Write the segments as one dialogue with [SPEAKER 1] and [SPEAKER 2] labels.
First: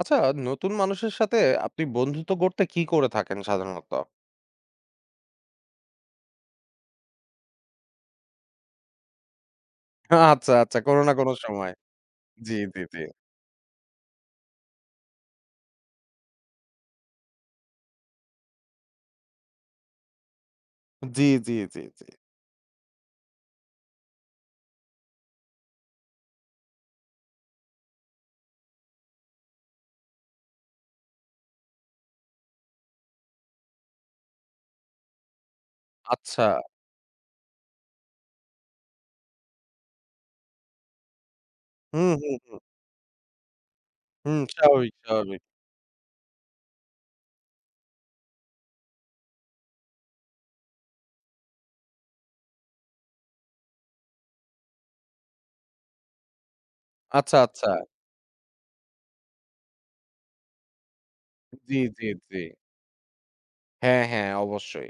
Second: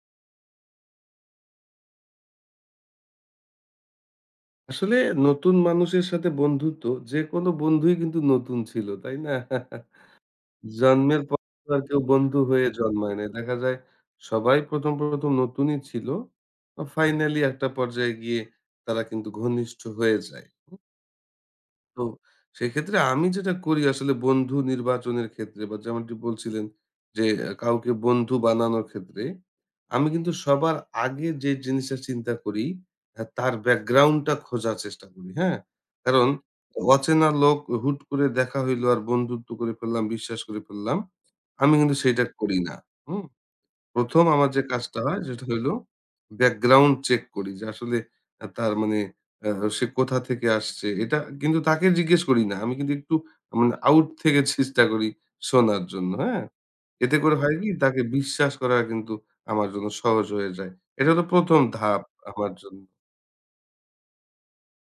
[SPEAKER 1] আচ্ছা, নতুন মানুষের সাথে আপনি বন্ধুত্ব করতে কি করে থাকেন সাধারণত?
[SPEAKER 2] আসলে নতুন মানুষের সাথে বন্ধুত্ব যে কোনো বন্ধুই কিন্তু নতুন ছিল, তাই না?
[SPEAKER 1] আচ্ছা, আচ্ছা। কোনো না
[SPEAKER 2] জন্মের
[SPEAKER 1] কোনো
[SPEAKER 2] পর তো
[SPEAKER 1] সময়।
[SPEAKER 2] আর কেউ বন্ধু
[SPEAKER 1] জি,
[SPEAKER 2] হয়ে
[SPEAKER 1] জি, জি।
[SPEAKER 2] জন্মায় নাই। দেখা যায় সবাই ১ম নতুনই ছিল। ফাইনালি একটা পর্যায়ে গিয়ে তারা কিন্তু ঘনিষ্ঠ হয়ে যায়।
[SPEAKER 1] জি, জি, জি,
[SPEAKER 2] তো
[SPEAKER 1] জি।
[SPEAKER 2] সেক্ষেত্রে আমি যেটা করি আসলে বন্ধু নির্বাচনের ক্ষেত্রে বা যেমনটি বলছিলেন যে কাউকে বন্ধু বানানোর ক্ষেত্রে আমি কিন্তু সবার আগে যে জিনিসটা চিন্তা করি তার ব্যাকগ্রাউন্ডটা খোঁজার চেষ্টা করি, হ্যাঁ। কারণ
[SPEAKER 1] আচ্ছা।
[SPEAKER 2] অচেনা লোক হুট করে দেখা হইলো আর বন্ধুত্ব করে ফেললাম, বিশ্বাস করে ফেললাম, আমি কিন্তু
[SPEAKER 1] হুম,
[SPEAKER 2] সেটা
[SPEAKER 1] হুম,
[SPEAKER 2] করি না। হুম। ১ম
[SPEAKER 1] হুম।
[SPEAKER 2] আমার যে
[SPEAKER 1] স্বাভাবিক,
[SPEAKER 2] কাজটা হয়
[SPEAKER 1] স্বাভাবিক।
[SPEAKER 2] সেটা হইল ব্যাকগ্রাউন্ড চেক করি যে আসলে তার মানে আ সে কোথা থেকে আসছে। এটা কিন্তু তাকে জিজ্ঞেস করি না। আমি কিন্তু একটু মানে আউট থেকে চেষ্টা করি শোনার জন্য, হ্যাঁ? এতে
[SPEAKER 1] আচ্ছা,
[SPEAKER 2] করে হয় কি
[SPEAKER 1] আচ্ছা।
[SPEAKER 2] তাকে বিশ্বাস করা কিন্তু আমার জন্য সহজ হয়ে যায়। এটা হলো ১ম
[SPEAKER 1] জি,
[SPEAKER 2] ধাপ
[SPEAKER 1] জি, জি।
[SPEAKER 2] আমার জন্য।
[SPEAKER 1] হ্যাঁ, হ্যাঁ, অবশ্যই।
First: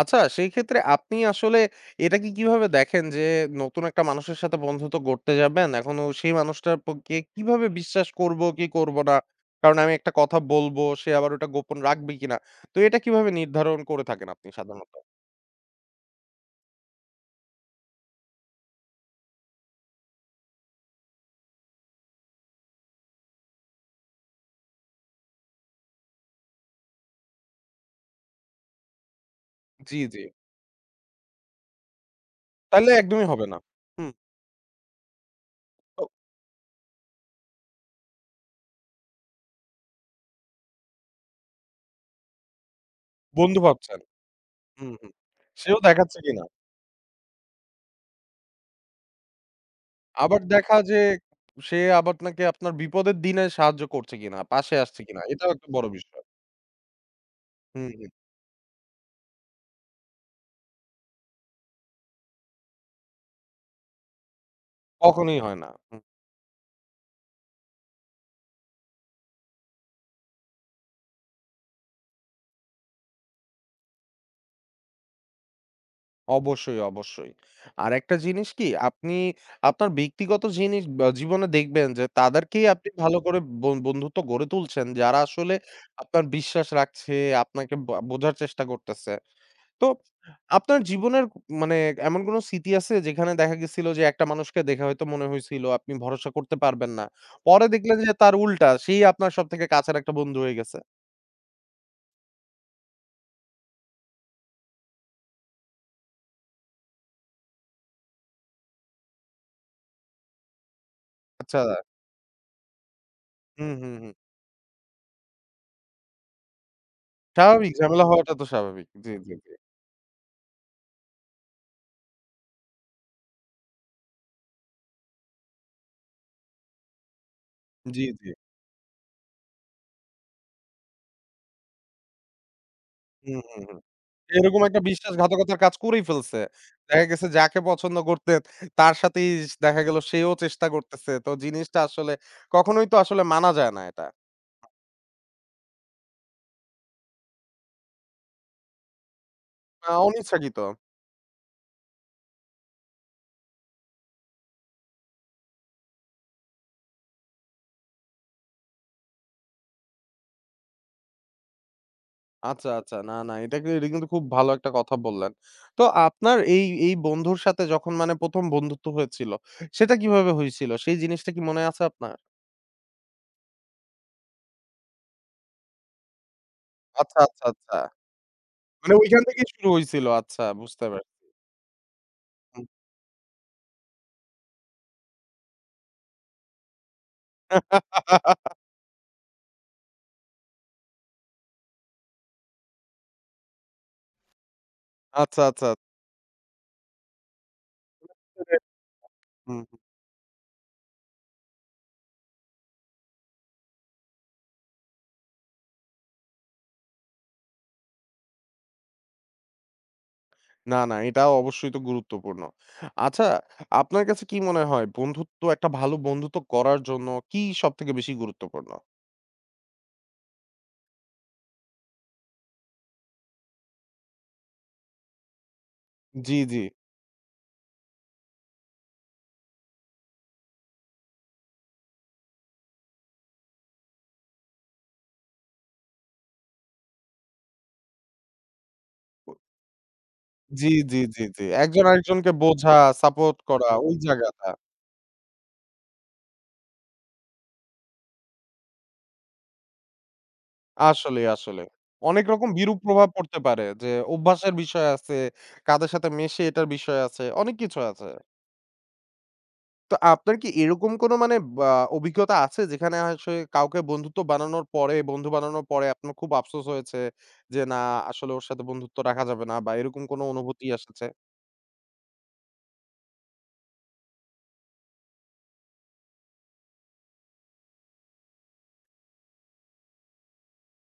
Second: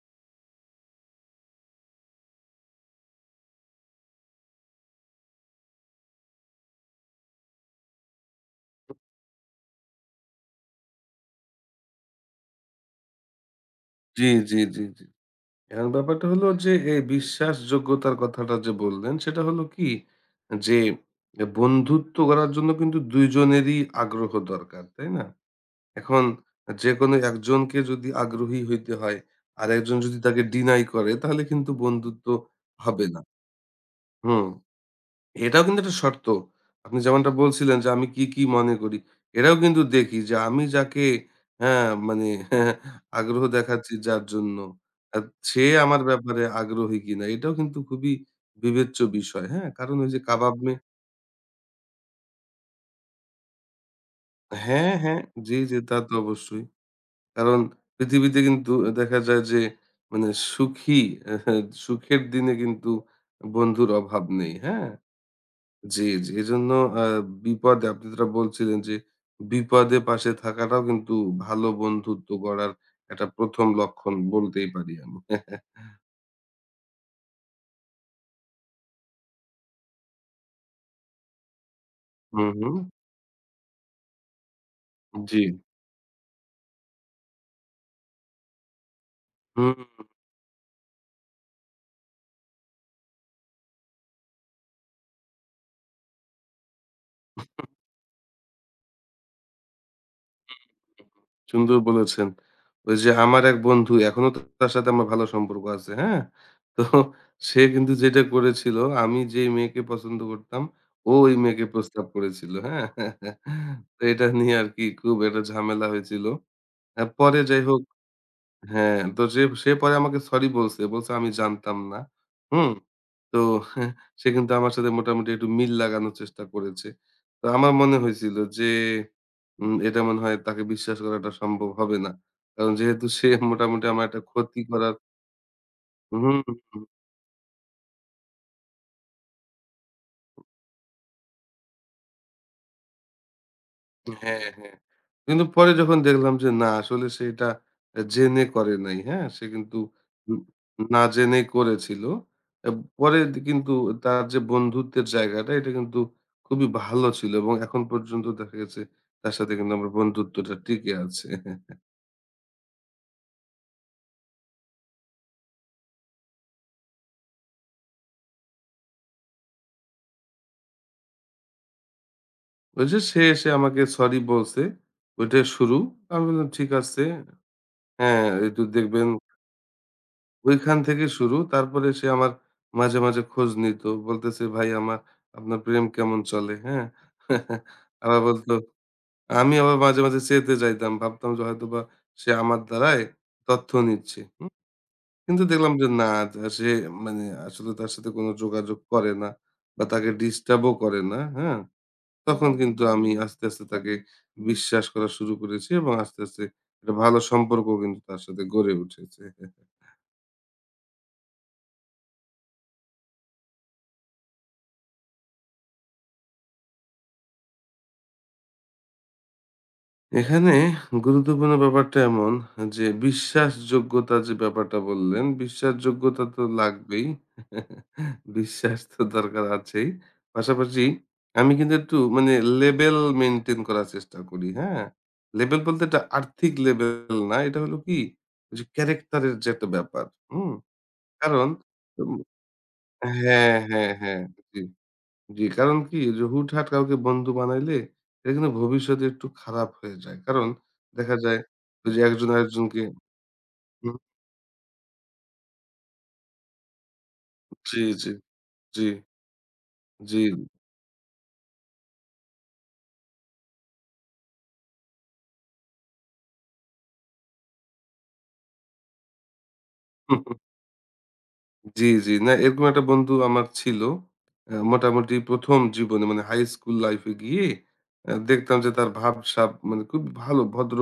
[SPEAKER 1] আচ্ছা সেই ক্ষেত্রে আপনি আসলে এটাকে কিভাবে দেখেন যে নতুন একটা মানুষের সাথে বন্ধুত্ব গড়তে যাবেন। এখনো সেই মানুষটার পক্ষে কিভাবে বিশ্বাস করব কি করব না? কারণ আমি একটা কথা বলব, সে আবার ওটা গোপন রাখবে কিনা? তো এটা কিভাবে নির্ধারণ করে
[SPEAKER 2] জি,
[SPEAKER 1] থাকেন আপনি
[SPEAKER 2] জি, জি,
[SPEAKER 1] সাধারণত?
[SPEAKER 2] জি। এখন ব্যাপারটা হলো যে এই বিশ্বাসযোগ্যতার কথাটা যে বললেন সেটা হলো কি, যে বন্ধুত্ব করার জন্য কিন্তু দুইজনেরই আগ্রহ দরকার, তাই না? এখন যে কোনো একজনকে যদি আগ্রহী হইতে হয় আর একজন
[SPEAKER 1] জি,
[SPEAKER 2] যদি
[SPEAKER 1] জি।
[SPEAKER 2] তাকে ডিনাই করে, তাহলে কিন্তু বন্ধুত্ব
[SPEAKER 1] তাইলে
[SPEAKER 2] হবে না।
[SPEAKER 1] একদমই হবে না। হুম,
[SPEAKER 2] হুম। এটাও কিন্তু একটা
[SPEAKER 1] তো
[SPEAKER 2] শর্ত। আপনি যেমনটা বলছিলেন যে আমি কি, কি মনে করি। এটাও কিন্তু দেখি যে আমি যাকে, হ্যাঁ, মানে আগ্রহ
[SPEAKER 1] বন্ধু
[SPEAKER 2] দেখাচ্ছি
[SPEAKER 1] ভাবছেন।
[SPEAKER 2] যার জন্য,
[SPEAKER 1] হুম, হুম।
[SPEAKER 2] আ সে
[SPEAKER 1] সেও
[SPEAKER 2] আমার
[SPEAKER 1] দেখাচ্ছে
[SPEAKER 2] ব্যাপারে
[SPEAKER 1] কিনা?
[SPEAKER 2] আগ্রহী কিনা। এটাও কিন্তু খুবই বিবেচ্য বিষয়। হ্যাঁ? কারণ ওই যে
[SPEAKER 1] আবার
[SPEAKER 2] কাবাব মে।
[SPEAKER 1] দেখা যে সে আবার নাকি আপনার বিপদের দিনে সাহায্য করছে কিনা, পাশে
[SPEAKER 2] হ্যাঁ,
[SPEAKER 1] আসছে কিনা?
[SPEAKER 2] হ্যাঁ।
[SPEAKER 1] এটাও
[SPEAKER 2] জি,
[SPEAKER 1] একটা
[SPEAKER 2] জি,
[SPEAKER 1] বড়
[SPEAKER 2] তা তো
[SPEAKER 1] বিষয়।
[SPEAKER 2] অবশ্যই। কারণ
[SPEAKER 1] হুম।
[SPEAKER 2] পৃথিবীতে কিন্তু দেখা যায় যে মানে সুখী আহ, সুখের দিনে কিন্তু বন্ধুর অভাব নেই। হ্যাঁ?
[SPEAKER 1] কখনোই হয় না। হুম,
[SPEAKER 2] জি, জি। এজন্য আ বিপদে, আপনি যেটা বলছিলেন যে, বিপদে পাশে থাকাটাও কিন্তু ভালো বন্ধুত্ব গড়ার একটা ১ম লক্ষণ বলতেই পারি আমি।
[SPEAKER 1] অবশ্যই, অবশ্যই। আরেকটা জিনিস কি আপনি আপনার ব্যক্তিগত জিনিস বা জীবনে দেখবেন যে
[SPEAKER 2] হুম,
[SPEAKER 1] তাদেরকেই
[SPEAKER 2] হুম।
[SPEAKER 1] আপনি ভালো করে বন্ধুত্ব গড়ে তুলছেন যারা
[SPEAKER 2] জি।
[SPEAKER 1] আসলে আপনার বিশ্বাস রাখছে, আপনাকে বা বোঝার চেষ্টা করতেছে।
[SPEAKER 2] হুম,
[SPEAKER 1] তো আপনার জীবনের মানে এমন কোন স্মৃতি আছে যেখানে দেখা গেছিল যে একটা মানুষকে দেখে হয়তো মনে হয়েছিল আপনি ভরসা করতে পারবেন না। পরে দেখলেন যে তার উল্টা সেই আপনার সবথেকে কাছের একটা বন্ধু হয়ে গেছে?
[SPEAKER 2] সুন্দর বলেছেন। ওই যে আমার এক বন্ধু, এখনো তো তার সাথে আমার ভালো সম্পর্ক আছে, হ্যাঁ? তো সে কিন্তু যেটা করেছিল, আমি যেই মেয়েকে পছন্দ করতাম ও ওই
[SPEAKER 1] আচ্ছা।
[SPEAKER 2] মেয়েকে প্রস্তাব করেছিল, হ্যাঁ?
[SPEAKER 1] হুম, হুম,
[SPEAKER 2] তো
[SPEAKER 1] হুম।
[SPEAKER 2] এটা নিয়ে আরকি খুব একটা ঝামেলা হয়েছিল। পরে যাই
[SPEAKER 1] স্বাভাবিক
[SPEAKER 2] হোক,
[SPEAKER 1] ঝামেলা হওয়াটা তো স্বাভাবিক।
[SPEAKER 2] হ্যাঁ,
[SPEAKER 1] জি,
[SPEAKER 2] তো
[SPEAKER 1] জি,
[SPEAKER 2] সে
[SPEAKER 1] জি।
[SPEAKER 2] সে পরে আমাকে সরি বলছে। বলছে, "আমি জানতাম না।" হুম? তো সে কিন্তু আমার সাথে মোটামুটি একটু মিল লাগানোর চেষ্টা করেছে। তো আমার মনে
[SPEAKER 1] জি, জি।
[SPEAKER 2] হয়েছিল যে এটা মনে হয় তাকে বিশ্বাস করাটা সম্ভব হবে না। কারণ যেহেতু সে
[SPEAKER 1] হুম, হুম, হুম।
[SPEAKER 2] মোটামুটি আমার একটা
[SPEAKER 1] এরকম
[SPEAKER 2] ক্ষতি
[SPEAKER 1] একটা
[SPEAKER 2] করার।
[SPEAKER 1] বিশ্বাসঘাতকতার কাজ করেই
[SPEAKER 2] হুম।
[SPEAKER 1] ফেলছে। দেখা গেছে যাকে পছন্দ করতেন তার সাথেই দেখা গেল সেও চেষ্টা করতেছে। তো জিনিসটা আসলে কখনোই তো আসলে মানা যায় না এটা।
[SPEAKER 2] হ্যাঁ, হ্যাঁ। কিন্তু পরে যখন দেখলাম যে না আসলে সে এটা জেনে করে নাই, হ্যাঁ? সে কিন্তু উম
[SPEAKER 1] অনিচ্ছাকৃত।
[SPEAKER 2] না জেনেই করেছিল। আ পরে কিন্তু তার যে বন্ধুত্বের জায়গাটা এটা কিন্তু খুবই ভালো ছিল, এবং এখন পর্যন্ত দেখা গেছে তার সাথে কিন্তু আমার বন্ধুত্বটা টিকে আছে।
[SPEAKER 1] আচ্ছা, আচ্ছা। না, না এটা কি এটা কিন্তু খুব ভালো একটা কথা বললেন। তো আপনার এই বন্ধুর সাথে যখন মানে ১ম বন্ধুত্ব হয়েছিল সেটা কিভাবে হয়েছিল? সেই জিনিসটা কি মনে আছে আপনার?
[SPEAKER 2] ওই যে সে এসে আমাকে সরি বলছে, ওইটাই শুরু। আমি বললাম ঠিক আছে।
[SPEAKER 1] আচ্ছা, আচ্ছা, আচ্ছা।
[SPEAKER 2] হ্যাঁ, একটু
[SPEAKER 1] মানে
[SPEAKER 2] দেখবেন,
[SPEAKER 1] ওইখান থেকেই শুরু হইছিল। আচ্ছা
[SPEAKER 2] ওইখান
[SPEAKER 1] বুঝতে
[SPEAKER 2] থেকে
[SPEAKER 1] পারছি।
[SPEAKER 2] শুরু। তারপরে সে আমার মাঝে, মাঝে খোঁজ নিত। বলতেছে, "ভাই আমার, আপনার প্রেম কেমন চলে?" হ্যাঁ? আবার বলতো, আমি আবার মাঝে, মাঝে চেতে যাইতাম। ভাবতাম যে হয়তোবা সে আমার দ্বারাই তথ্য নিচ্ছে। হুম?
[SPEAKER 1] আচ্ছা,
[SPEAKER 2] কিন্তু
[SPEAKER 1] আচ্ছা।
[SPEAKER 2] দেখলাম যে না, সে মানে আসলে তার সাথে কোন যোগাযোগ করে না
[SPEAKER 1] হুম।
[SPEAKER 2] বা তাকে ডিস্টার্ব ও করে না। হ্যাঁ? তখন কিন্তু আমি আস্তে, আস্তে তাকে বিশ্বাস করা শুরু করেছি এবং আস্তে, আস্তে একটা ভালো সম্পর্ক কিন্তু তার সাথে গড়ে উঠেছে।
[SPEAKER 1] না, না, এটাও অবশ্যই তো গুরুত্বপূর্ণ। আচ্ছা, আপনার কাছে কি মনে হয় বন্ধুত্ব একটা ভালো বন্ধুত্ব করার জন্য কি সবথেকে বেশি গুরুত্বপূর্ণ?
[SPEAKER 2] এখানে গুরুত্বপূর্ণ ব্যাপারটা এমন যে বিশ্বাসযোগ্যতা, যে ব্যাপারটা বললেন, বিশ্বাসযোগ্যতা
[SPEAKER 1] জি,
[SPEAKER 2] তো
[SPEAKER 1] জি,
[SPEAKER 2] লাগবেই। বিশ্বাস তো দরকার আছেই। পাশাপাশি আমি কিন্তু একটু মানে লেভেল মেইনটেইন করার চেষ্টা করি, হ্যাঁ? লেভেল বলতে এটা আর্থিক লেভেল না, এটা হলো কি ওই যে ক্যারেক্টারের যে একটা ব্যাপার, হুম?
[SPEAKER 1] জি, জি, জি, জি।
[SPEAKER 2] কারণ
[SPEAKER 1] একজন
[SPEAKER 2] উম
[SPEAKER 1] আরেকজনকে বোঝা, সাপোর্ট
[SPEAKER 2] হ্যাঁ,
[SPEAKER 1] করা
[SPEAKER 2] হ্যাঁ,
[SPEAKER 1] ওই
[SPEAKER 2] হ্যাঁ।
[SPEAKER 1] জায়গাটা।
[SPEAKER 2] জি। জি, কারণ কি যে হুটহাট কাউকে বন্ধু বানাইলে এটা কিন্তু ভবিষ্যতে একটু খারাপ হয়ে যায়। কারণ দেখা
[SPEAKER 1] আসলে,
[SPEAKER 2] যায়
[SPEAKER 1] আসলে।
[SPEAKER 2] ওই যে
[SPEAKER 1] অনেক
[SPEAKER 2] একজন
[SPEAKER 1] রকম বিরূপ
[SPEAKER 2] আরেকজনকে।
[SPEAKER 1] প্রভাব পড়তে পারে যে
[SPEAKER 2] হুম,
[SPEAKER 1] অভ্যাসের বিষয় আছে, কাদের সাথে মেশে এটার বিষয় আছে, অনেক কিছু
[SPEAKER 2] জি,
[SPEAKER 1] আছে।
[SPEAKER 2] জি, জি,
[SPEAKER 1] তো আপনার কি এরকম কোনো মানে বা অভিজ্ঞতা আছে যেখানে আসলে কাউকে বন্ধুত্ব বানানোর পরে, বন্ধু বানানোর পরে আপনার খুব আফসোস হয়েছে যে, "না, আসলে ওর সাথে বন্ধুত্ব রাখা যাবে না" বা এরকম
[SPEAKER 2] জি।
[SPEAKER 1] কোনো অনুভূতি এসেছে?
[SPEAKER 2] জি, জি। না এরকম একটা বন্ধু আমার ছিল। মোটামুটি ১ম জীবনে, মানে হাই স্কুল লাইফ এ গিয়ে দেখতাম যে তার ভাবসাব মানে খুব ভালো, ভদ্র।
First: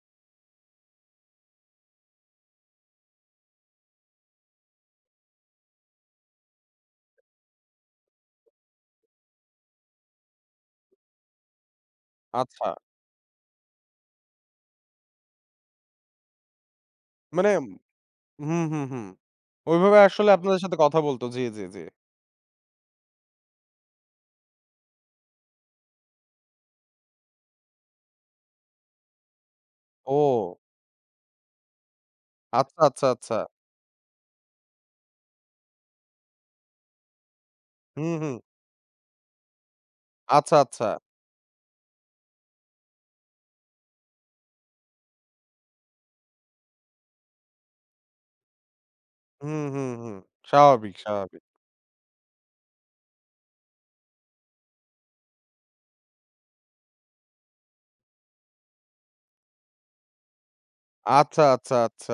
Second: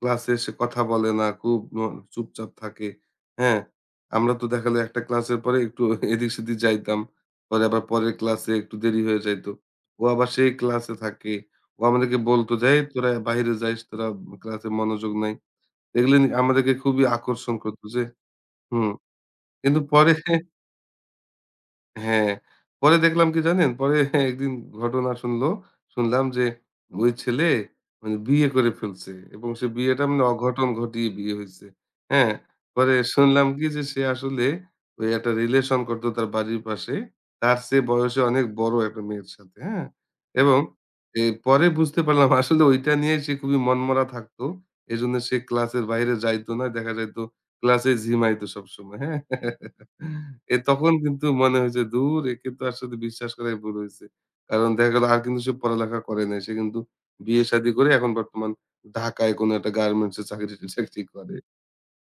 [SPEAKER 2] ক্লাসে এসে কথা বলে না, খুব চুপচাপ থাকে। হ্যাঁ? আমরা তো দেখা যায় একটা ক্লাসের পরে একটু এদিক-সেদিক যাইতাম। পরে আবার পরের ক্লাসে একটু দেরি হয়ে যাইত। ও আবার সেই ক্লাসে থাকে। ও আমাদেরকে বলত যে,
[SPEAKER 1] আচ্ছা।
[SPEAKER 2] "এই তোরা বাহিরে যাইস, তোরা ক্লাসে মনোযোগ নাই।" এগুলো নিয়ে আমাদেরকে খুবই
[SPEAKER 1] মানে
[SPEAKER 2] আকর্ষণ করত যে।
[SPEAKER 1] হুম, হুম,
[SPEAKER 2] হুম।
[SPEAKER 1] হুম।
[SPEAKER 2] কিন্তু
[SPEAKER 1] ওইভাবে
[SPEAKER 2] পরে,
[SPEAKER 1] আসলে আপনাদের সাথে কথা বলত। জি, জি, জি।
[SPEAKER 2] হ্যাঁ, পরে দেখলাম কি জানেন? পরে একদিন ঘটনা শুনলাম যে ওই ছেলে মানে বিয়ে করে ফেলছে এবং সে বিয়েটা মানে
[SPEAKER 1] ও!
[SPEAKER 2] অঘটন ঘটিয়ে বিয়ে হইছে। হ্যাঁ?
[SPEAKER 1] আচ্ছা,
[SPEAKER 2] পরে
[SPEAKER 1] আচ্ছা, আচ্ছা।
[SPEAKER 2] শুনলাম কি যে সে আসলে ওই একটা রিলেশন করতো তার বাড়ির পাশে। তার চেয়ে
[SPEAKER 1] হুম,
[SPEAKER 2] বয়সে
[SPEAKER 1] হুম।
[SPEAKER 2] অনেক বড় একটা মেয়ের সাথে। হ্যাঁ?
[SPEAKER 1] আচ্ছা,
[SPEAKER 2] এবং
[SPEAKER 1] আচ্ছা।
[SPEAKER 2] পরে বুঝতে পারলাম আসলে ওইটা নিয়ে সে খুবই মনমরা থাকতো। এজন্য সে ক্লাসের বাইরে যাইত না। দেখা যাইত ক্লাসে ঝিমাইতো সবসময়। হ্যাঁ?
[SPEAKER 1] হুম, হুম, হুম।
[SPEAKER 2] তখন
[SPEAKER 1] স্বাভাবিক,
[SPEAKER 2] কিন্তু
[SPEAKER 1] স্বাভাবিক।
[SPEAKER 2] মনে হয়েছে ধুর, একে তো আসলে বিশ্বাস করাই ভুল হইছে। কারণ দেখা গেল আর কিন্তু সে পড়ালেখা করে নাই। সে কিন্তু বিয়ে-শাদী করে এখন বর্তমান ঢাকায় কোনো একটা গার্মেন্টস এ চাকরি-টাকরি করে।
[SPEAKER 1] আচ্ছা, আচ্ছা, আচ্ছা।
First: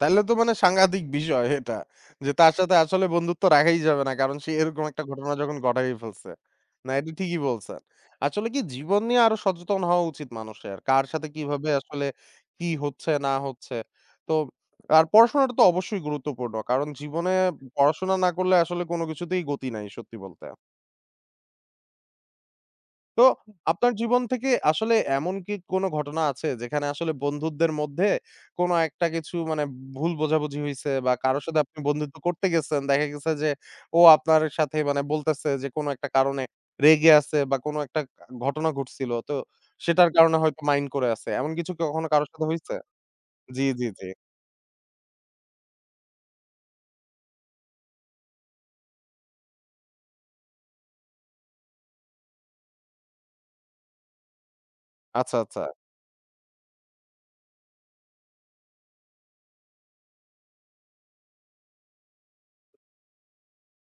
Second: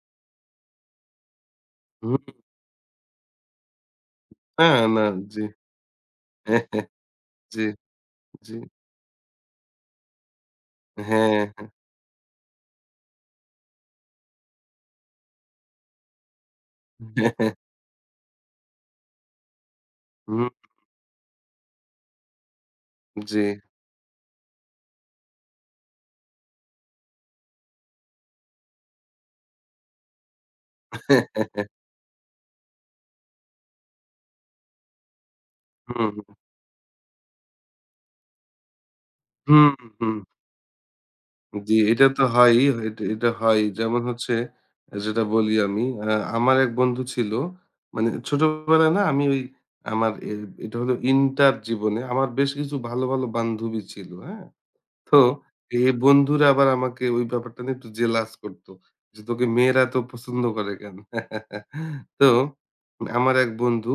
[SPEAKER 1] তাইলে তো মানে সাংঘাতিক বিষয় এটা।
[SPEAKER 2] হুম,
[SPEAKER 1] যে তার সাথে আসলে বন্ধুত্ব রাখাই যাবে না। কারণ সে
[SPEAKER 2] না,
[SPEAKER 1] এরকম একটা
[SPEAKER 2] না।
[SPEAKER 1] ঘটনা
[SPEAKER 2] জি।
[SPEAKER 1] যখন ঘটাই ফেলছে। না এটা ঠিকই
[SPEAKER 2] জি,
[SPEAKER 1] বলছেন। আসলে
[SPEAKER 2] জি।
[SPEAKER 1] কি জীবন নিয়ে আরো সচেতন হওয়া উচিত মানুষের। কার সাথে
[SPEAKER 2] হ্যাঁ,
[SPEAKER 1] কিভাবে
[SPEAKER 2] হ্যাঁ।
[SPEAKER 1] আসলে কি হচ্ছে না হচ্ছে। তো আর পড়াশোনাটা তো অবশ্যই গুরুত্বপূর্ণ। কারণ জীবনে পড়াশোনা না করলে আসলে কোনো কিছুতেই গতি নাই সত্যি বলতে।
[SPEAKER 2] হুম,
[SPEAKER 1] তো
[SPEAKER 2] জি।
[SPEAKER 1] আপনার জীবন থেকে আসলে এমন কি কোনো ঘটনা আছে যেখানে আসলে বন্ধুদের মধ্যে কোনো একটা কিছু মানে ভুল বোঝাবুঝি হইছে বা কারো সাথে আপনি বন্ধুত্ব করতে গেছেন, দেখা গেছে যে ও আপনার সাথে মানে বলতেছে যে কোনো একটা
[SPEAKER 2] হুম,
[SPEAKER 1] কারণে রেগে আছে বা কোনো একটা ঘটনা ঘটছিল। তো
[SPEAKER 2] হুম,
[SPEAKER 1] সেটার
[SPEAKER 2] হুম।
[SPEAKER 1] কারণে হয়তো মাইন্ড করে আছে। এমন কিছু
[SPEAKER 2] জি,
[SPEAKER 1] কি
[SPEAKER 2] এটা
[SPEAKER 1] কখনো
[SPEAKER 2] তো
[SPEAKER 1] কারো সাথে
[SPEAKER 2] হয়ই।
[SPEAKER 1] হইছে?
[SPEAKER 2] এটা এটা হয়।
[SPEAKER 1] জি, জি,
[SPEAKER 2] যেমন
[SPEAKER 1] জি।
[SPEAKER 2] হচ্ছে, যেটা বলি আমি, আমার এক বন্ধু ছিল। মানে ছোটবেলায় না, আমি ওই আমার এটা হলো ইন্টার জীবনে আমার বেশ কিছু ভালো, ভালো বান্ধবী ছিল, হ্যাঁ? তো
[SPEAKER 1] আচ্ছা, আচ্ছা।
[SPEAKER 2] এই বন্ধুরা আবার আমাকে ওই ব্যাপারটা নিয়ে একটু জেলাস করতো। যে তোকে মেয়েরা তো পছন্দ করে কেন? তো আমার এক বন্ধু,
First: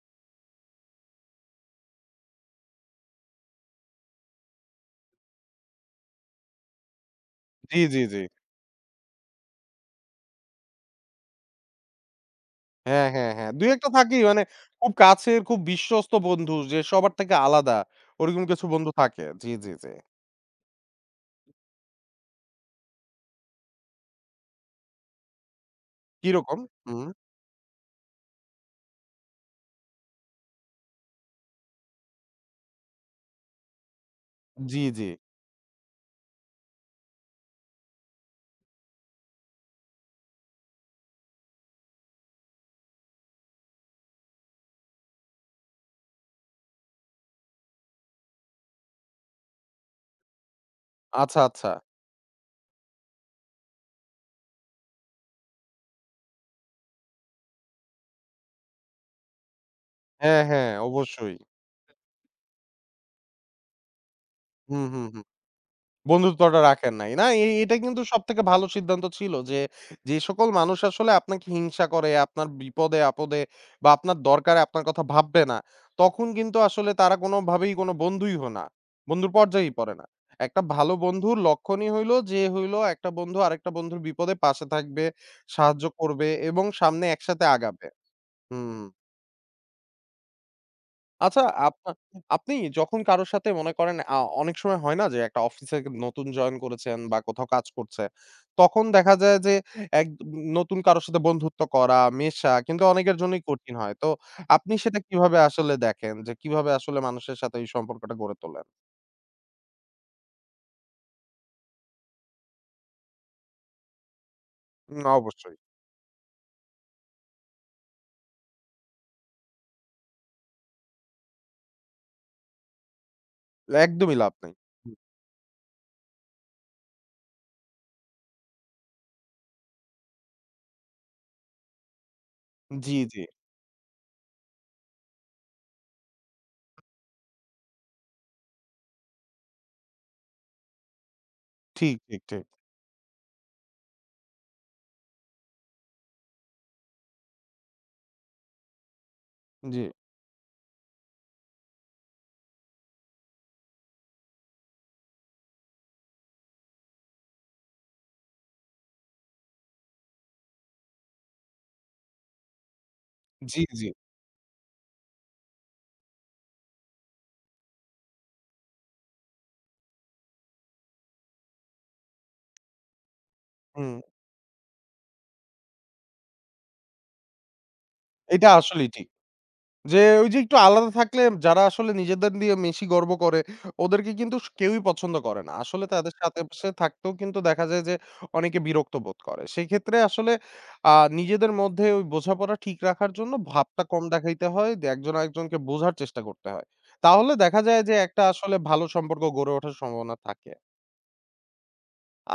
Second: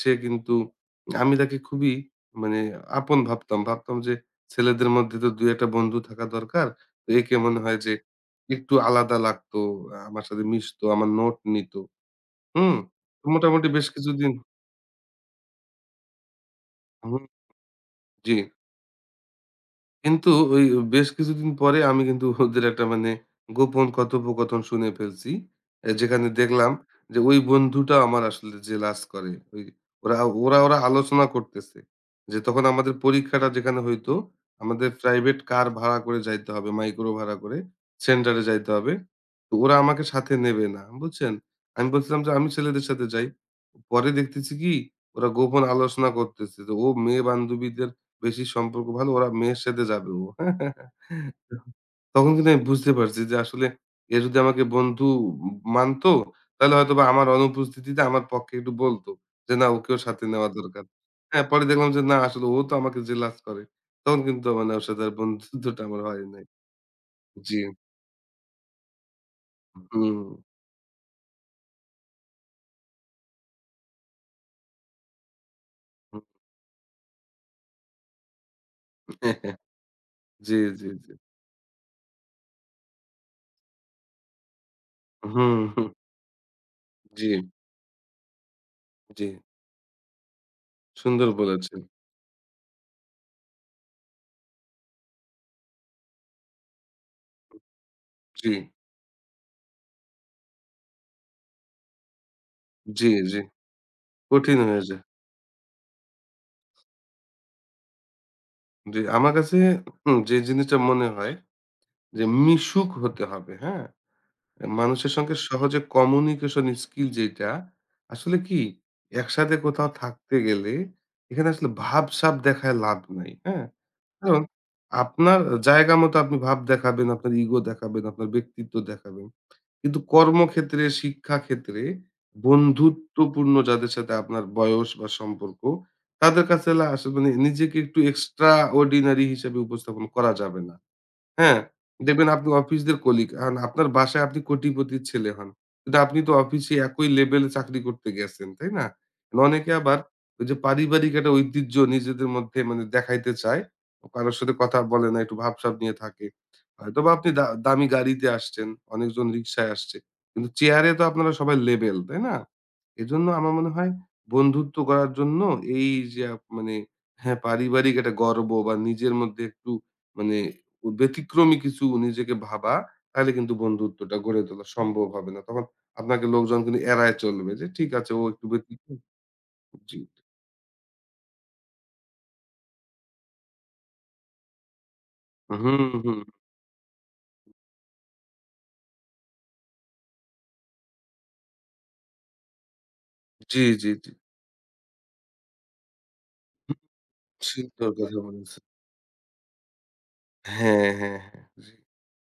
[SPEAKER 2] সে কিন্তু, আমি তাকে খুবই মানে আপন ভাবতাম। ভাবতাম যে ছেলেদের মধ্যে তো ২-১ টা বন্ধু থাকা দরকার। তো একে মনে হয়
[SPEAKER 1] জি,
[SPEAKER 2] যে
[SPEAKER 1] জি, জি।
[SPEAKER 2] একটু আলাদা লাগতো। আমার সাথে মিশতো, আমার নোট নিত। হুম?
[SPEAKER 1] হ্যাঁ, হ্যাঁ, হ্যাঁ।
[SPEAKER 2] মোটামুটি বেশ
[SPEAKER 1] ২-১ টা থাকেই
[SPEAKER 2] কিছুদিন।
[SPEAKER 1] মানে খুব কাছের খুব বিশ্বস্ত বন্ধু যে সবার
[SPEAKER 2] হুম,
[SPEAKER 1] থেকে আলাদা।
[SPEAKER 2] জি।
[SPEAKER 1] ওরকম কিছু বন্ধু থাকে। জি, জি, জি।
[SPEAKER 2] কিন্তু ওই বেশ কিছুদিন পরে আমি কিন্তু ওদের একটা মানে গোপন কথোপকথন শুনে ফেলছি। যেখানে
[SPEAKER 1] কিরকম?
[SPEAKER 2] দেখলাম
[SPEAKER 1] হুম।
[SPEAKER 2] যে ওই বন্ধুটা আমার আসলে জেলাস করে। ওই ওরা ওরা ওরা আলোচনা করতেছে। যে তখন আমাদের পরীক্ষাটা যেখানে হইতো,
[SPEAKER 1] জি,
[SPEAKER 2] আমাদের
[SPEAKER 1] জি।
[SPEAKER 2] প্রাইভেট কার ভাড়া করে যাইতে হবে, মাইক্রো ভাড়া করে সেন্টারে যাইতে হবে। তো ওরা আমাকে সাথে নেবে না। বুঝছেন? আমি বলছিলাম যে আমি ছেলেদের সাথে যাই। পরে দেখতেছি কি ওরা গোপন আলোচনা করতেছে যে ও মেয়ে বান্ধবীদের বেশি সম্পর্ক ভালো, ওরা মেয়ের সাথে যাবে ও।
[SPEAKER 1] আচ্ছা, আচ্ছা।
[SPEAKER 2] তখন কিন্তু আমি বুঝতে পারছি যে আসলে এ যদি আমাকে বন্ধু মানতো তাহলে হয়তোবা আমার অনুপস্থিতিতে আমার পক্ষে একটু বলতো যে না ওকেও সাথে
[SPEAKER 1] হ্যাঁ,
[SPEAKER 2] নেওয়া
[SPEAKER 1] হ্যাঁ,
[SPEAKER 2] দরকার।
[SPEAKER 1] অবশ্যই।
[SPEAKER 2] হ্যাঁ, পরে দেখলাম যে না, আসলে ও তো আমাকে জেলাস করে। তখন কিন্তু মানে
[SPEAKER 1] হুম,
[SPEAKER 2] ওর সাথে
[SPEAKER 1] হুম,
[SPEAKER 2] আর
[SPEAKER 1] হুম।
[SPEAKER 2] বন্ধুত্বটা আমার হয় নাই।
[SPEAKER 1] বন্ধুত্বটা রাখেন নাই। না এ
[SPEAKER 2] জি।
[SPEAKER 1] এটা কিন্তু সবথেকে ভালো সিদ্ধান্ত ছিল যে, যে
[SPEAKER 2] হুম।
[SPEAKER 1] সকল মানুষ আসলে আপনাকে হিংসা করে, আপনার বিপদে-আপদে বা আপনার দরকারে আপনার কথা ভাববে না, তখন কিন্তু আসলে তারা কোনোভাবেই কোনো বন্ধুই হো না। বন্ধুর পর্যায়েই পড়ে না।
[SPEAKER 2] জি,
[SPEAKER 1] একটা
[SPEAKER 2] জি,
[SPEAKER 1] ভালো
[SPEAKER 2] জি।
[SPEAKER 1] বন্ধুর লক্ষণই হইলো যে হইলো একটা বন্ধু আরেকটা বন্ধুর বিপদে পাশে থাকবে,
[SPEAKER 2] হুম,
[SPEAKER 1] সাহায্য
[SPEAKER 2] হুম।
[SPEAKER 1] করবে এবং সামনে
[SPEAKER 2] জি,
[SPEAKER 1] একসাথে আগাবে। হুম।
[SPEAKER 2] জি। সুন্দর
[SPEAKER 1] আচ্ছা,
[SPEAKER 2] বলেছেন।
[SPEAKER 1] আপনা আপনি যখন কারো সাথে মনে করেন অনেক সময় হয় না যে একটা অফিসে নতুন জয়েন করেছেন বা কোথাও কাজ করছে।
[SPEAKER 2] জি,
[SPEAKER 1] তখন দেখা যায় যে এক নতুন কারো সাথে বন্ধুত্ব করা, মেশা কিন্তু
[SPEAKER 2] জি,
[SPEAKER 1] অনেকের
[SPEAKER 2] জি।
[SPEAKER 1] জন্যই কঠিন হয়। তো
[SPEAKER 2] কঠিন
[SPEAKER 1] আপনি
[SPEAKER 2] হয়ে
[SPEAKER 1] সেটা
[SPEAKER 2] যায়।
[SPEAKER 1] কিভাবে আসলে দেখেন যে কিভাবে আসলে মানুষের সাথে এই সম্পর্কটা গড়ে তোলেন?
[SPEAKER 2] জি, আমার কাছে, হুম, যে জিনিসটা মনে হয় যে মিশুক হতে হবে, হ্যাঁ? মানুষের সঙ্গে
[SPEAKER 1] অবশ্যই।
[SPEAKER 2] সহজে কমিউনিকেশন স্কিল যেটা, আসলে কি একসাথে কোথাও থাকতে গেলে এখানে আসলে ভাব-সাব দেখায় লাভ নাই, হ্যাঁ?
[SPEAKER 1] একদমই লাভ
[SPEAKER 2] কারণ
[SPEAKER 1] নেই।
[SPEAKER 2] আপনার জায়গা মতো আপনি ভাব দেখাবেন, আপনার ইগো দেখাবেন, আপনার ব্যক্তিত্ব দেখাবেন। কিন্তু কর্মক্ষেত্রে, শিক্ষাক্ষেত্রে,
[SPEAKER 1] জি, জি।
[SPEAKER 2] বন্ধুত্বপূর্ণ যাদের সাথে আপনার বয়স বা সম্পর্ক, তাদের কাছে আসলে মানে নিজেকে একটু এক্সট্রাঅর্ডিনারি হিসেবে উপস্থাপন করা যাবে না। হ্যাঁ,
[SPEAKER 1] ঠিক, ঠিক,
[SPEAKER 2] দেখবেন
[SPEAKER 1] ঠিক।
[SPEAKER 2] আপনি অফিসদের কলিগ। এখন আপনার বাসায় আপনি কোটিপতির ছেলে হন। কিন্তু আপনি তো অফিসে একই লেভেলে চাকরি করতে গেছেন, তাই না? মানে অনেকে
[SPEAKER 1] জি,
[SPEAKER 2] আবার ওই যে পারিবারিক একটা ঐতিহ্য নিজেদের মধ্যে মানে দেখাইতে চায়। কারো সাথে কথা বলে না, একটু ভাবসাব নিয়ে থাকে। হয়তোবা আপনি দামি গাড়িতে আসছেন, অনেকজন রিক্সায় আসছে। কিন্তু চেয়ারে তো আপনারা সবাই লেভেল, তাই না? এজন্য আমার
[SPEAKER 1] জি,
[SPEAKER 2] মনে
[SPEAKER 1] জি।
[SPEAKER 2] হয় বন্ধুত্ব করার জন্য এই যে মানে, হ্যাঁ, পারিবারিক একটা গর্ব বা নিজের মধ্যে একটু মানে ব্যতিক্রমী কিছু নিজেকে ভাবা, তাহলে কিন্তু
[SPEAKER 1] হুম,
[SPEAKER 2] বন্ধুত্বটা গড়ে তোলা সম্ভব হবে না। তখন আপনাকে লোকজন কিন্তু এড়ায় চলবে যে, "ঠিক আছে, ও একটু
[SPEAKER 1] এটা আসলেই
[SPEAKER 2] ব্যতিক্রম।"
[SPEAKER 1] ঠিক।
[SPEAKER 2] জি।
[SPEAKER 1] যে ওই যে একটু আলাদা থাকলে যারা আসলে নিজেদের দিয়ে বেশি গর্ব করে, ওদেরকে কিন্তু কেউই পছন্দ করে না।
[SPEAKER 2] হুম,
[SPEAKER 1] আসলে তাদের
[SPEAKER 2] হুম।
[SPEAKER 1] সাথে পাশে থাকতেও কিন্তু দেখা যায় যে অনেকে বিরক্ত বোধ করে। সেক্ষেত্রে আসলে আ নিজেদের মধ্যে ওই বোঝাপড়া ঠিক রাখার জন্য
[SPEAKER 2] জি,
[SPEAKER 1] ভাবটা
[SPEAKER 2] জি,
[SPEAKER 1] কম
[SPEAKER 2] জি।
[SPEAKER 1] দেখাইতে হয়। দে একজন আরেকজনকে বোঝার চেষ্টা করতে হয়। তাহলে দেখা যায়
[SPEAKER 2] সুন্দর
[SPEAKER 1] যে
[SPEAKER 2] কথা
[SPEAKER 1] একটা
[SPEAKER 2] বলেছেন।
[SPEAKER 1] আসলে ভালো সম্পর্ক গড়ে ওঠার সম্ভাবনা থাকে।
[SPEAKER 2] হ্যাঁ, হ্যাঁ, হ্যাঁ। জি,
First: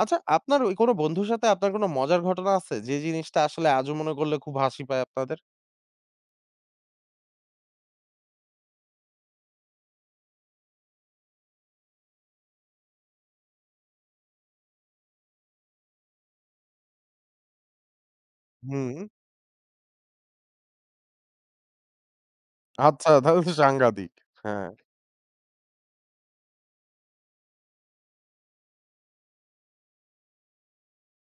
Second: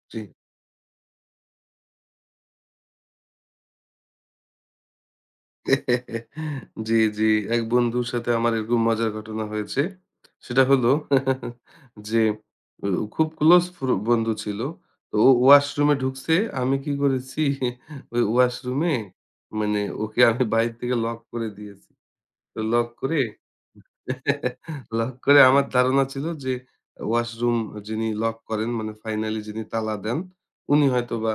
[SPEAKER 1] আচ্ছা
[SPEAKER 2] জি।
[SPEAKER 1] আপনার ওই কোনো বন্ধুর সাথে আপনার কোনো মজার ঘটনা আছে? যে জিনিসটা আসলে আজও মনে করলে খুব হাসি পায় আপনাদের?
[SPEAKER 2] জি, জি। এক বন্ধুর সাথে আমার এরকম মজার ঘটনা হয়েছে। সেটা হলো যে উ খুব ক্লোজ বন্ধু ছিল। তো ও ওয়াশরুমে ঢুকছে। আমি কি করেছি, ওই ওয়াশরুমে
[SPEAKER 1] হুম।
[SPEAKER 2] মানে ওকে আমি বাইরে থেকে লক করে দিয়েছি। তো লক
[SPEAKER 1] আচ্ছা
[SPEAKER 2] করে
[SPEAKER 1] তাহলে তো সাংঘাতিক। হ্যাঁ।
[SPEAKER 2] লক করে আমার ধারণা ছিল যে ওয়াশরুম যিনি লক করেন, মানে ফাইনালি যিনি তালা দেন উনি হয়তোবা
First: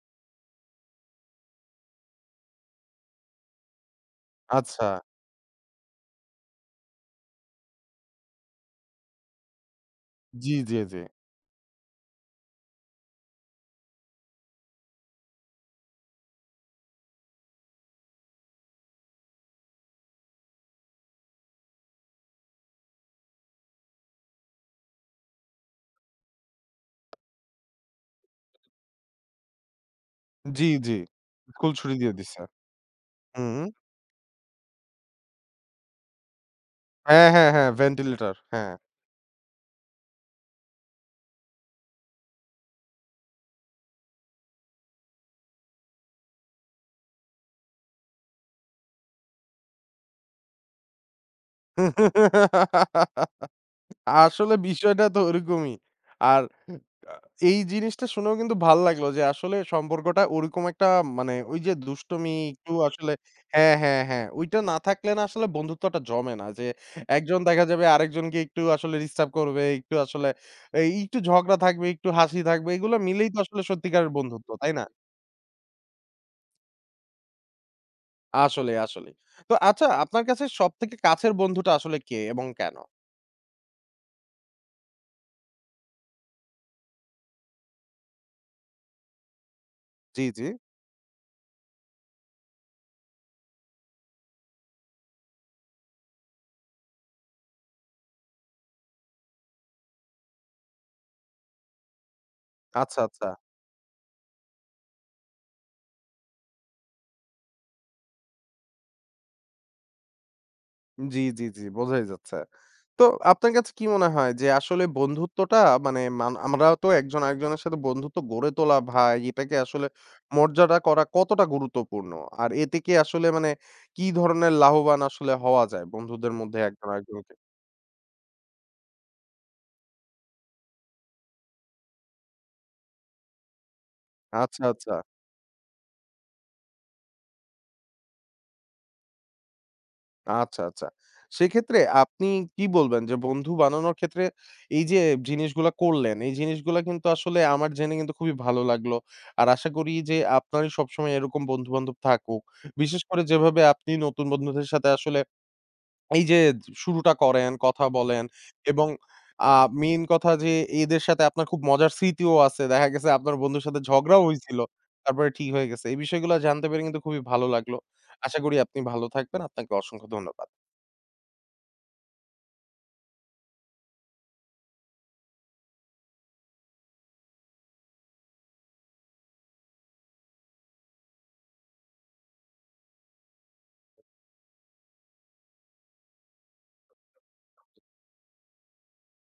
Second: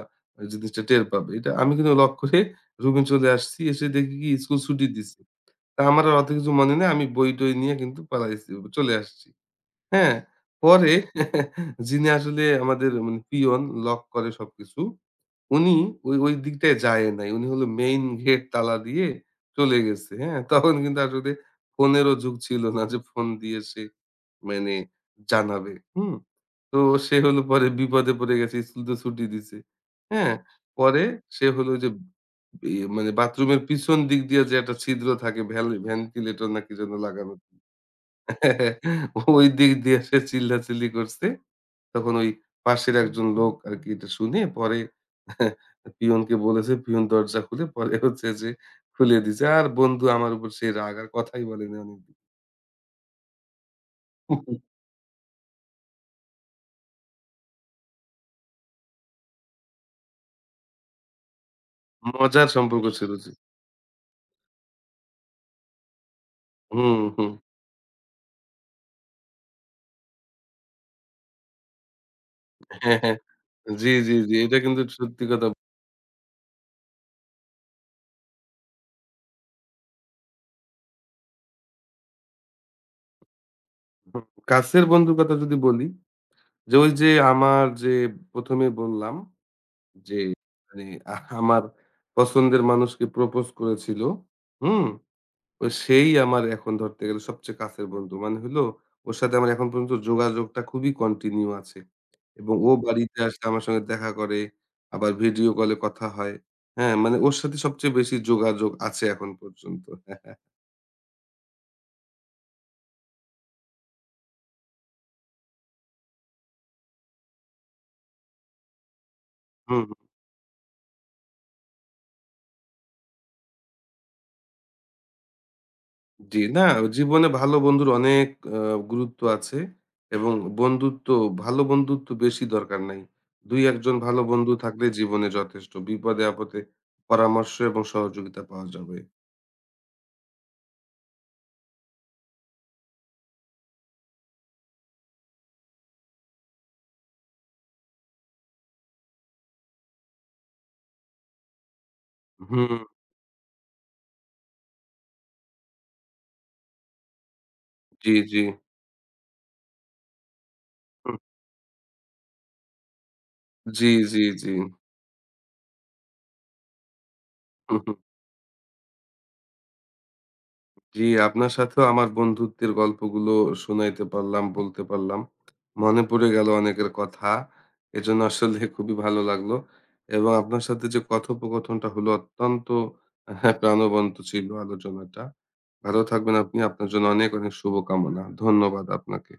[SPEAKER 2] জিনিসটা টের পাবে। এটা আমি কিন্তু লক করে রুমে চলে আসছি। এসে দেখি কি স্কুল
[SPEAKER 1] আচ্ছা।
[SPEAKER 2] ছুটি দিছে। তা আমার আর অত কিছু মনে নেই। আমি বই-টই নিয়ে কিন্তু পালাইছি, চলে আসছি। হ্যাঁ,
[SPEAKER 1] জি, জি,
[SPEAKER 2] পরে
[SPEAKER 1] জি।
[SPEAKER 2] যিনি আসলে আমাদের মানে পিয়ন লক করে সবকিছু, উনি ওই দিকটায় যায় নাই। উনি হলো মেইন গেট তালা দিয়ে চলে গেছে। হ্যাঁ? তখন কিন্তু আসলে ফোনেরও যুগ ছিল না যে ফোন দিয়ে সে মানে জানাবে। হুম? তো সে হলো পরে বিপদে পড়ে গেছে। স্কুল তো ছুটি দিছে। হ্যাঁ?
[SPEAKER 1] জি, জি।
[SPEAKER 2] পরে সে
[SPEAKER 1] স্কুল
[SPEAKER 2] হলো যে
[SPEAKER 1] ছুটি দিয়ে দিছে।
[SPEAKER 2] মানে বাথরুমের
[SPEAKER 1] হুম।
[SPEAKER 2] পিছন দিক দিয়ে যে একটা ছিদ্র থাকে ভেন্টিলেটর না কি যেন
[SPEAKER 1] হ্যাঁ,
[SPEAKER 2] লাগানো।
[SPEAKER 1] হ্যাঁ, হ্যাঁ, ভেন্টিলেটর। হ্যাঁ।
[SPEAKER 2] ওই দিক দিয়ে সে চিল্লাচিল্লি করছে। তখন ওই পাশের একজন লোক আরকি এটা শুনে পরে পিয়নকে বলেছে, পিয়ন দরজা খুলে পরে হচ্ছে যে খুলে দিছে। আর বন্ধু আমার উপর সেই রাগ, আর কথাই বলেনি অনেকদিন।
[SPEAKER 1] আসলে বিষয়টা তো ওরকমই। আর আ এই জিনিসটা শুনেও কিন্তু ভাল লাগলো যে আসলে সম্পর্কটা ওরকম একটা মানে ওই যে দুষ্টুমি
[SPEAKER 2] মজার
[SPEAKER 1] একটু
[SPEAKER 2] সম্পর্ক ছিল,
[SPEAKER 1] আসলে
[SPEAKER 2] জি।
[SPEAKER 1] হ্যাঁ, হ্যাঁ, হ্যাঁ। ওইটা না থাকলে না আসলে বন্ধুত্বটা জমে না। যে
[SPEAKER 2] হুম, হুম।
[SPEAKER 1] একজন দেখা যাবে আরেকজনকে একটু আসলে ডিস্টার্ব করবে, একটু আসলে এই একটু ঝগড়া থাকবে, একটু হাসি থাকবে। এগুলো
[SPEAKER 2] হ্যাঁ, হ্যাঁ।
[SPEAKER 1] মিলেই তো আসলে
[SPEAKER 2] জি,
[SPEAKER 1] সত্যিকারের
[SPEAKER 2] জি, জি।
[SPEAKER 1] বন্ধুত্ব,
[SPEAKER 2] এটা
[SPEAKER 1] তাই
[SPEAKER 2] কিন্তু
[SPEAKER 1] না?
[SPEAKER 2] সত্যি কথা।
[SPEAKER 1] আসলেই, আসলেই। তো আচ্ছা আপনার কাছে সবথেকে কাছের বন্ধুটা আসলে কে এবং কেন?
[SPEAKER 2] কাছের বন্ধুর কথা যদি বলি, যে ওই যে আমার যে ১ম এ বললাম, জি,
[SPEAKER 1] জি, জি।
[SPEAKER 2] মানে আ আমার পছন্দের মানুষকে প্রপোজ করেছিল। হুম? তো সেই আমার এখন ধরতে গেলে সবচেয়ে কাছের বন্ধু। মানে হলো ওর সাথে আমার এখন পর্যন্ত যোগাযোগটা খুবই কন্টিনিউ আছে। এবং ও
[SPEAKER 1] আচ্ছা,
[SPEAKER 2] বাড়িতে
[SPEAKER 1] আচ্ছা।
[SPEAKER 2] আসলে আমার সঙ্গে দেখা করে, আবার ভিডিও কলে কথা হয়। হ্যাঁ? মানে ওর সাথে সবচেয়ে বেশি যোগাযোগ আছে এখন পর্যন্ত।
[SPEAKER 1] জি, জি, জি বোঝাই যাচ্ছে। তো আপনার কাছে কি মনে হয় যে আসলে বন্ধুত্বটা মানে আমরা তো একজন আরেকজনের সাথে বন্ধুত্ব গড়ে তোলা ভাই এটাকে আসলে
[SPEAKER 2] হুম।
[SPEAKER 1] মর্যাদা করা কতটা গুরুত্বপূর্ণ? আর এতে কি আসলে মানে কি ধরনের লাভবান আসলে হওয়া যায় বন্ধুদের
[SPEAKER 2] জি,
[SPEAKER 1] মধ্যে
[SPEAKER 2] না,
[SPEAKER 1] একজন
[SPEAKER 2] জীবনে
[SPEAKER 1] আরেকজনকে?
[SPEAKER 2] ভালো বন্ধুর অনেক আ গুরুত্ব আছে এবং বন্ধুত্ব, ভালো বন্ধুত্ব বেশি দরকার নাই। ২-১ জন ভালো বন্ধু
[SPEAKER 1] আচ্ছা,
[SPEAKER 2] থাকলে
[SPEAKER 1] আচ্ছা।
[SPEAKER 2] জীবনে যথেষ্ট। বিপদে আপদে পরামর্শ এবং সহযোগিতা পাওয়া যাবে।
[SPEAKER 1] আচ্ছা, আচ্ছা। সেক্ষেত্রে আপনি কি বলবেন যে বন্ধু বানানোর ক্ষেত্রে এই যে জিনিসগুলা করলেন, এই জিনিসগুলা কিন্তু আসলে আমার জেনে কিন্তু খুবই ভালো লাগলো। আর আশা করি যে আপনারই সবসময় এরকম বন্ধু-বান্ধব থাকুক।
[SPEAKER 2] হুম,
[SPEAKER 1] বিশেষ করে যেভাবে আপনি নতুন বন্ধুদের সাথে আসলে এই যে শুরুটা করেন, কথা
[SPEAKER 2] জি,
[SPEAKER 1] বলেন
[SPEAKER 2] জি।
[SPEAKER 1] এবং আ মেইন কথা যে এদের
[SPEAKER 2] হুম,
[SPEAKER 1] সাথে আপনার খুব মজার স্মৃতিও আছে। দেখা গেছে আপনার বন্ধুর সাথে
[SPEAKER 2] জি,
[SPEAKER 1] ঝগড়াও
[SPEAKER 2] জি, জি।
[SPEAKER 1] হইছিল। তারপরে ঠিক হয়ে গেছে। এই বিষয়গুলা জানতে পেরে কিন্তু খুবই ভালো লাগলো। আশা করি আপনি ভালো থাকবেন। আপনাকে অসংখ্য ধন্যবাদ।
[SPEAKER 2] জি, আপনার সাথেও আমার বন্ধুত্বের গল্পগুলো শোনাইতে পারলাম, বলতে পারলাম। মনে পড়ে গেল অনেকের কথা। এজন্য আসলে খুবই ভালো লাগলো। এবং আপনার সাথে যে কথোপকথনটা হলো অত্যন্ত, হ্যাঁ, প্রাণবন্ত ছিল আলোচনাটা। ভালো থাকবেন আপনি। আপনার জন্য অনেক, অনেক শুভকামনা। ধন্যবাদ আপনাকে।